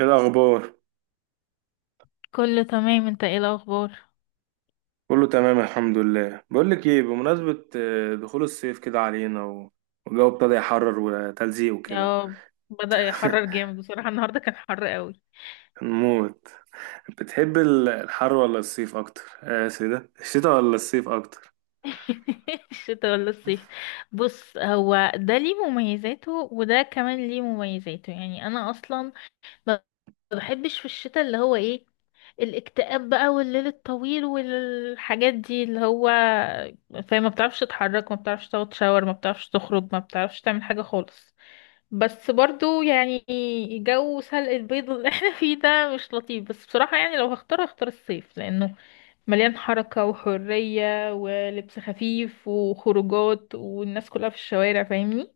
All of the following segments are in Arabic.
ايه الاخبار؟ كله تمام، انت ايه الاخبار؟ كله تمام، الحمد لله. بقول لك ايه، بمناسبه دخول الصيف كده علينا والجو ابتدى يحرر وتلزيق وكده. اه، بدأ يحرر جامد بصراحة، النهاردة كان حر قوي. نموت. بتحب الحر ولا الصيف اكتر؟ اسف، ده الشتاء ولا الصيف اكتر؟ الشتاء ولا الصيف؟ بص، هو ده ليه مميزاته وده كمان ليه مميزاته. يعني انا اصلا ما بحبش في الشتاء اللي هو ايه، الاكتئاب بقى والليل الطويل والحاجات دي اللي هو، فما بتعرفش تتحرك، ما بتعرفش تاخد شاور، ما بتعرفش تخرج، ما بتعرفش تعمل حاجة خالص. بس برضو يعني جو سلق البيض اللي احنا فيه ده مش لطيف، بس بصراحة يعني لو هختار هختار الصيف، لأنه مليان حركة وحرية ولبس خفيف وخروجات والناس كلها في الشوارع، فاهمني؟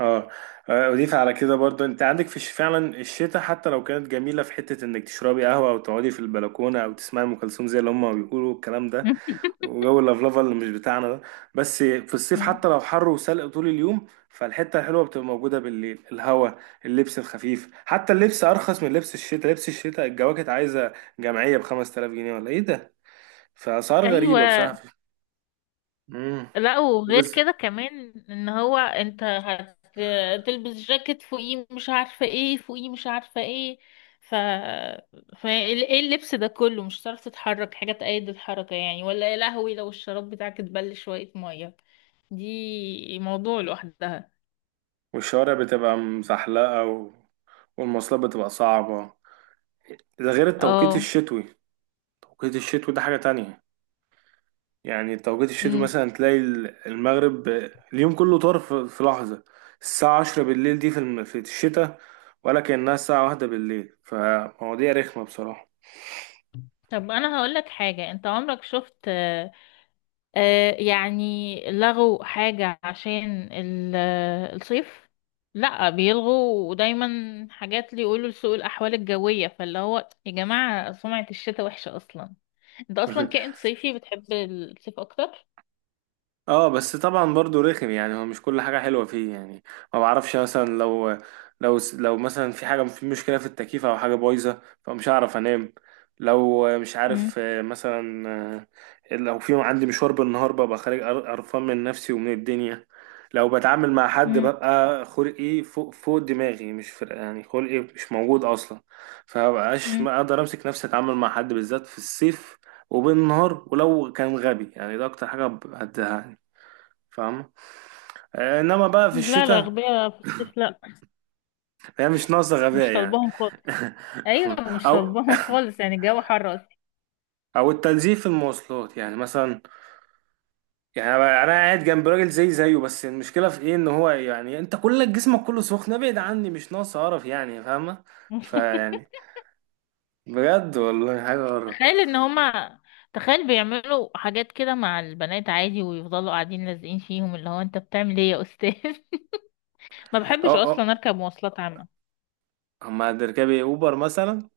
اه. اضيف على كده برضو، انت عندك فعلا الشتاء حتى لو كانت جميله، في حته انك تشربي قهوه او تقعدي في البلكونه او تسمعي ام كلثوم زي اللي هم بيقولوا الكلام ده، وجو اللفلفه اللي مش بتاعنا ده. بس في الصيف مم. حتى لو حر وسلق طول اليوم، فالحته الحلوه بتبقى موجوده بالليل، الهوا، اللبس الخفيف. حتى اللبس ارخص من لبس الشتاء، لبس الشتاء الجواكت عايزه جمعيه ب 5000 جنيه ولا ايه ده؟ فاسعار غريبه أيوة. بصراحه. امم، لا، وغير وبس. كده كمان ان هو انت هتلبس جاكيت، فوقيه مش عارفة ايه، فوقيه مش عارفة ايه، ف... ف ايه اللبس ده كله؟ مش هتعرف تتحرك حاجة تأيد الحركة يعني، ولا يا لهوي لو الشراب بتاعك اتبل شوية مية دي موضوع لوحدها. والشوارع بتبقى مزحلقه، والمواصلات بتبقى صعبه. ده غير التوقيت اه. الشتوي، توقيت الشتوي ده حاجه تانية. يعني توقيت الشتوي أمم. مثلا تلاقي المغرب اليوم كله طار في لحظة. الساعة عشرة بالليل دي في الشتاء ولا كأنها الساعة واحدة بالليل، فمواضيع رخمة بصراحة. طب انا هقولك حاجة، انت عمرك شفت يعني لغوا حاجة عشان الصيف؟ لا، بيلغوا دايما حاجات اللي يقولوا لسوء الأحوال الجوية، فاللي هو يا جماعة سمعة الشتاء وحشة أصلا. أنت أصلا كائن صيفي، بتحب الصيف أكتر؟ اه، بس طبعا برضو رخم، يعني هو مش كل حاجة حلوة فيه يعني. ما بعرفش مثلا، لو لو مثلا في حاجة، في مشكلة في التكييف او حاجة بايظة، فمش هعرف انام. لو مش مم. عارف، مثلا، لو في عندي مشوار بالنهار ببقى خارج، قرفان من نفسي ومن الدنيا. لو بتعامل مع حد مم. ببقى خلقي فوق دماغي، مش فرق، يعني خلقي مش موجود اصلا. فمبقاش مم. ما اقدر امسك نفسي اتعامل مع حد، بالذات في الصيف وبالنهار، ولو كان غبي يعني. ده اكتر حاجه هتزهقني، فاهم؟ انما بقى في لا لا، الشتاء أغبياء في الصيف لا، هي مش ناقصه غباء مش يعني. طالباهم خالص. أيوة، مش او طالباهم خالص، يعني الجو حر أصلا. او التنزيل في المواصلات، يعني مثلا، يعني انا قاعد جنب راجل زي زيه، بس المشكله في ايه؟ ان هو يعني انت كل جسمك كله سخن، ابعد عني مش ناقص قرف، يعني فاهمه؟ فيعني بجد والله حاجه قرف. تخيل ان هما، تخيل بيعملوا حاجات كده مع البنات عادي، ويفضلوا قاعدين لازقين فيهم، اللي هو انت بتعمل ايه يا استاذ؟ ما بحبش اه، اه، اصلا اركب مواصلات عامة. اما تركبي اوبر مثلا.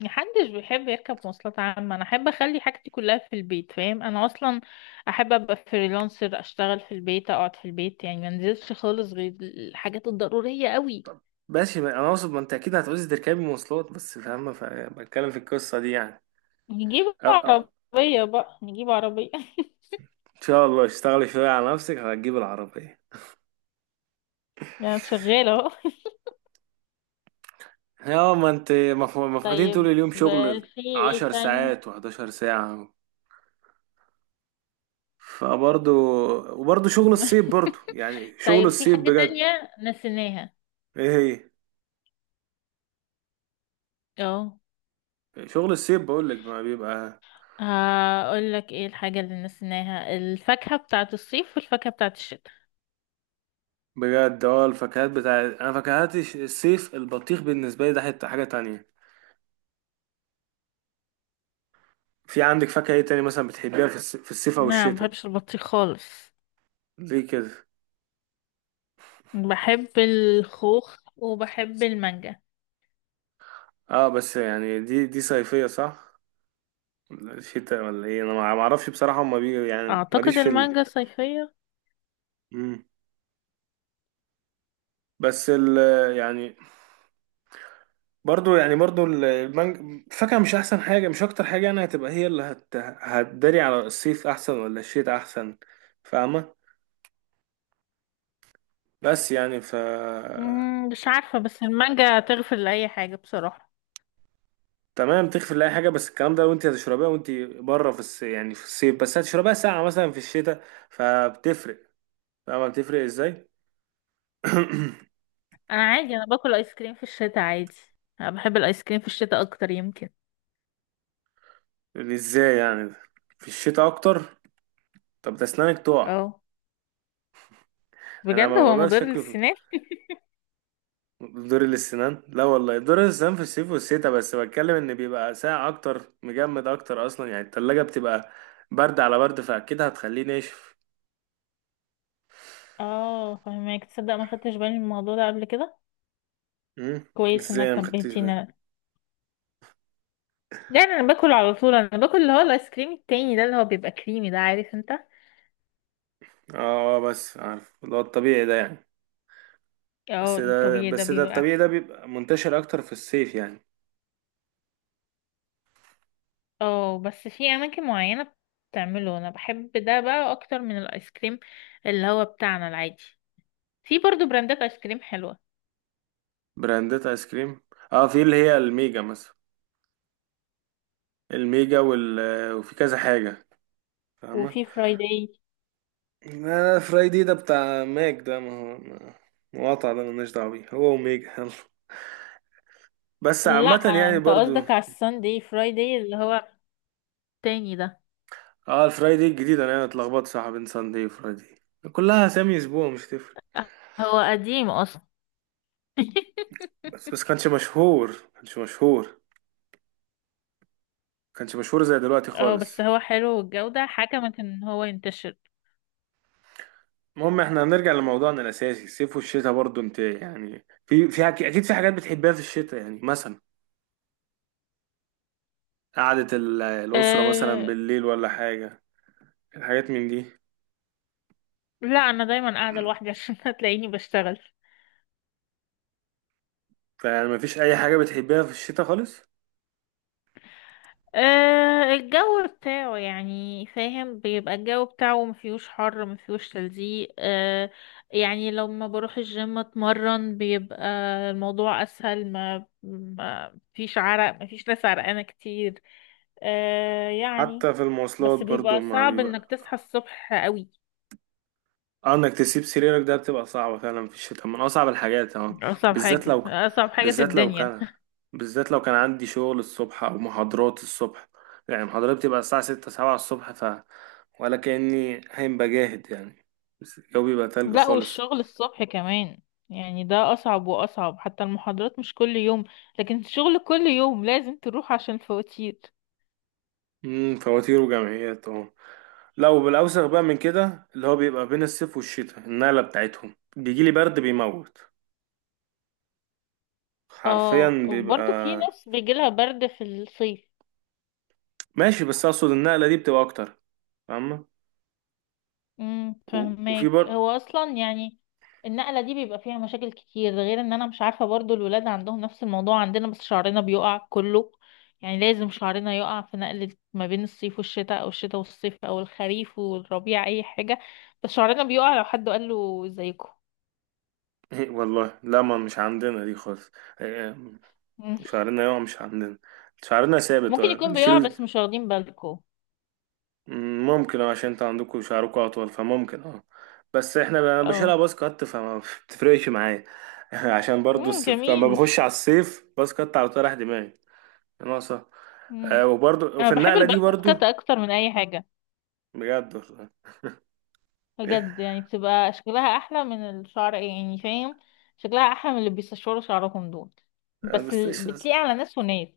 محدش بيحب يركب مواصلات عامة، انا احب اخلي حاجتي كلها في البيت، فاهم؟ انا اصلا احب ابقى فريلانسر، اشتغل في البيت، اقعد في البيت، يعني ما انزلش خالص غير الحاجات الضرورية قوي. ماشي، انا اقصد ما انت اكيد هتعوزي تركبي مواصلات بس، فاهمه؟ فبتكلم في القصه دي يعني. نجيب اه، أه. عربية بقى، نجيب عربية. ان شاء الله اشتغلي شوية على نفسك هتجيب العربية. يعني شغالة اهو. يا ما انت مفقودين طول طيب، اليوم شغل، في ايه عشر تاني؟ ساعات وحداشر ساعة، فبرضو، وبرضو شغل الصيب، برضو يعني شغل طيب في الصيب حاجة بجد. تانية نسيناها. ايه هي؟ اه، شغل الصيب بقولك ما بيبقى. هقول لك ايه الحاجة اللي نسيناها، الفاكهة بتاعة الصيف والفاكهة بتاعة الشتاء. بجد، اه، الفاكهات بتاع، انا فاكهات الصيف، البطيخ بالنسبة لي ده حتة حاجة تانية. في عندك فاكهة ايه تاني مثلا بتحبيها في الصيف او نعم، ما الشتاء؟ بحبش البطيخ خالص. ليه كده؟ بحب الخوخ وبحب المانجا. اه بس يعني دي صيفية، صح؟ شتاء ولا ايه؟ انا ما اعرفش بصراحه، هما بي يعني ماليش اعتقد في المانجا صيفية. مم. بس ال، يعني، برضو يعني برضو ال- المانج الفاكهه مش احسن حاجه، مش اكتر حاجه. يعني هتبقى هي اللي هتداري على الصيف احسن ولا الشتاء احسن، فاهمه؟ بس يعني ف، مم، مش عارفة، بس المانجا تغفر لأي حاجة بصراحة. تمام تغفر لاي حاجه، بس الكلام ده لو انت هتشربيها وانت بره يعني في الصيف، بس هتشربيها ساعه مثلا في الشتاء، فبتفرق. فاهمه بتفرق ازاي؟ انا عادي، انا باكل ايس كريم في الشتاء عادي. انا بحب الايس كريم في الشتاء اكتر يمكن. ازاي يعني؟ في الشتاء اكتر؟ طب ده اسنانك تقع. اه. انا بجد ما هو بقدرش مضر شكله في للسنان؟ دور الاسنان، لا والله دور الاسنان في الصيف والشتاء، بس بتكلم ان بيبقى ساقع اكتر، مجمد اكتر اصلا، يعني التلاجة بتبقى برد على برد فاكيد هتخليه ناشف. اه فهمك، تصدق ما خدتش بالي من الموضوع ده قبل كده؟ امم. كويس ازاي انا انك مخدتش بالي؟ نبهتيني. يعني انا باكل على طول، انا باكل اللي هو الايس كريم التاني ده اللي هو بيبقى كريمي ده، عارف انت؟ اه، بس عارف اللي هو الطبيعي ده يعني. اه الطبيعي ده بس ده بيبقى الطبيعي احلى. ده بيبقى منتشر اكتر في الصيف يعني. اه بس في اماكن معينة بتعمله، انا بحب ده بقى اكتر من الايس كريم اللي هو بتاعنا العادي. في برضو براندات ايس كريم حلوة، براندات ايس كريم، اه، في اللي هي الميجا مثلا، الميجا وفي كذا حاجة، فاهمة؟ وفي فرايداي. لا، لا، فراي دي ده بتاع ماك ده، ما هو مقاطع، ده ملناش دعوة بيه هو وميجا، يلا بس لا، عامة يعني انت برضو. قصدك على الساندي فرايداي اللي هو التاني ده. اه، الفراي دي الجديدة، انا يعني اتلخبطت صح بين ساندي وفراي دي، كلها اسامي اسبوع، مش تفرق. هو قديم اصلا. بس بس كانش مشهور، كانش مشهور، كانش مشهور زي دلوقتي اه بس خالص. هو حلو، والجودة حكمت ان هو ينتشر. المهم احنا هنرجع لموضوعنا الاساسي، الصيف والشتاء، برضو انت يعني في اكيد في حاجات بتحبها في الشتاء، يعني مثلا قعدة الأسرة مثلا أه. بالليل ولا حاجة، الحاجات من دي. لا، انا دايما قاعدة لوحدي عشان هتلاقيني بشتغل. فيعني مفيش أي حاجة بتحبها في الشتاء خالص؟ أه الجو بتاعه، يعني فاهم، بيبقى الجو بتاعه مفيهوش حر مفيهوش تلزيق. أه يعني لما بروح الجيم اتمرن بيبقى الموضوع اسهل، ما فيش عرق، مفيش ناس عرقانة كتير. أه يعني. حتى في المواصلات بس برضو بيبقى ما صعب بيبقى. انك تصحى الصبح قوي. انك تسيب سريرك ده بتبقى صعبة فعلا، في الشتاء من اصعب الحاجات، اه. اصعب بالذات حاجة، لو ك... اصعب حاجة في بالذات لو الدنيا. كان بالذات لو كان عندي شغل الصبح او محاضرات الصبح يعني محاضرات بتبقى الساعة ستة سبعة الصبح ف ولا كأني هين بجاهد يعني بس الجو بيبقى تلج لا، خالص والشغل الصبح كمان، يعني ده أصعب وأصعب. حتى المحاضرات مش كل يوم، لكن الشغل كل يوم لازم تروح عشان الفواتير. فواتير وجمعيات اه لو بالاوسخ بقى من كده اللي هو بيبقى بين الصيف والشتاء النقلة بتاعتهم، بيجيلي برد بيموت، اه، حرفيا بيبقى. وبرضه في ناس بيجيلها برد في الصيف. ماشي، بس اقصد النقلة دي بتبقى اكتر، فاهمة؟ وفي فهماك، برضه. هو أصلا يعني النقلة دي بيبقى فيها مشاكل كتير، غير ان انا مش عارفة برضه الولاد عندهم نفس الموضوع عندنا، بس شعرنا بيقع كله. يعني لازم شعرنا يقع في نقلة ما بين الصيف والشتاء، او الشتاء والصيف، او الخريف والربيع، اي حاجة بس شعرنا بيقع. لو حد قال له زيكم؟ والله لا، ما مش عندنا دي خالص. إيه، مم. شعرنا يقع مش عندنا، شعرنا ثابت، ممكن يكون بيقع بنشيله. بس مش واخدين بالكم. مم، ممكن، اه، عشان انتوا عندكوا شعركوا اطول فممكن، اه. بس احنا انا اه. بشيلها باص كات فما بتفرقش معايا، عشان برضه مم، الصيف لما جميل. بخش على الصيف باص كات على طول رايح دماغي. ناقصة. مم. آه، وبرضه انا وفي بحب النقلة دي الباك برضه، كات اكتر من اي حاجه. بجد والله. بجد، يعني بتبقى شكلها احلى من الشعر، يعني فاهم؟ شكلها احلى من اللي بيستشوروا شعرهم دول. آه، بس بس إيش- بتليق على ناس وناس.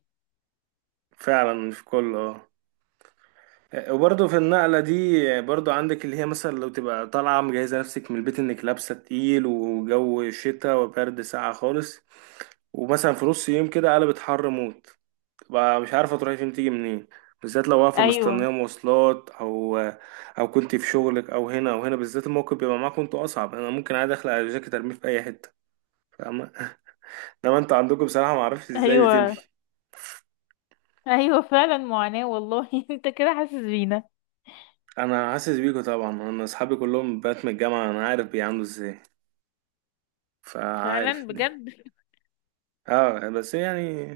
فعلا مش كله، اه. وبرضه في النقلة دي برضه عندك اللي هي مثلا، لو تبقى طالعة مجهزة نفسك من البيت انك لابسة تقيل وجو شتا وبرد ساقعة خالص، ومثلا في نص يوم كده قلبت حر موت، تبقى مش عارفة تروحي فين تيجي منين، بالذات لو واقفة مستنية ايوه. مواصلات، أو أو كنت في شغلك أو هنا أو هنا. بالذات الموقف بيبقى معاكم انتوا أصعب، أنا ممكن عادي أخلع الجاكيت أرميه في أي حتة، فاهمة؟ إنما انتوا عندكم بصراحة معرفش ازاي ايوه. بتمشي. ايوه فعلا، معاناه والله. انت كده حاسس بينا. أنا حاسس بيكوا طبعا، أنا أصحابي كلهم بنات من الجامعة، أنا عارف بيعملوا ازاي، فعارف فعلا بجد. اه بس يعني،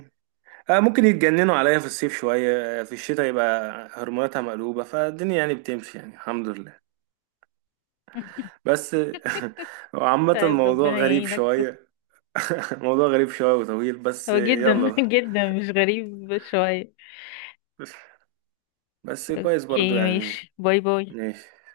آه، ممكن يتجننوا عليا في الصيف شوية، في الشتاء يبقى هرموناتها مقلوبة فالدنيا يعني بتمشي، يعني الحمد لله. بس عامة طيب الموضوع ربنا غريب يعينك. شوية. موضوع غريب شوية وطويل، بس هو جدا يلا. جدا مش غريب شويه. بس كويس برضو اوكي يعني. ماشي، باي باي. ماشي.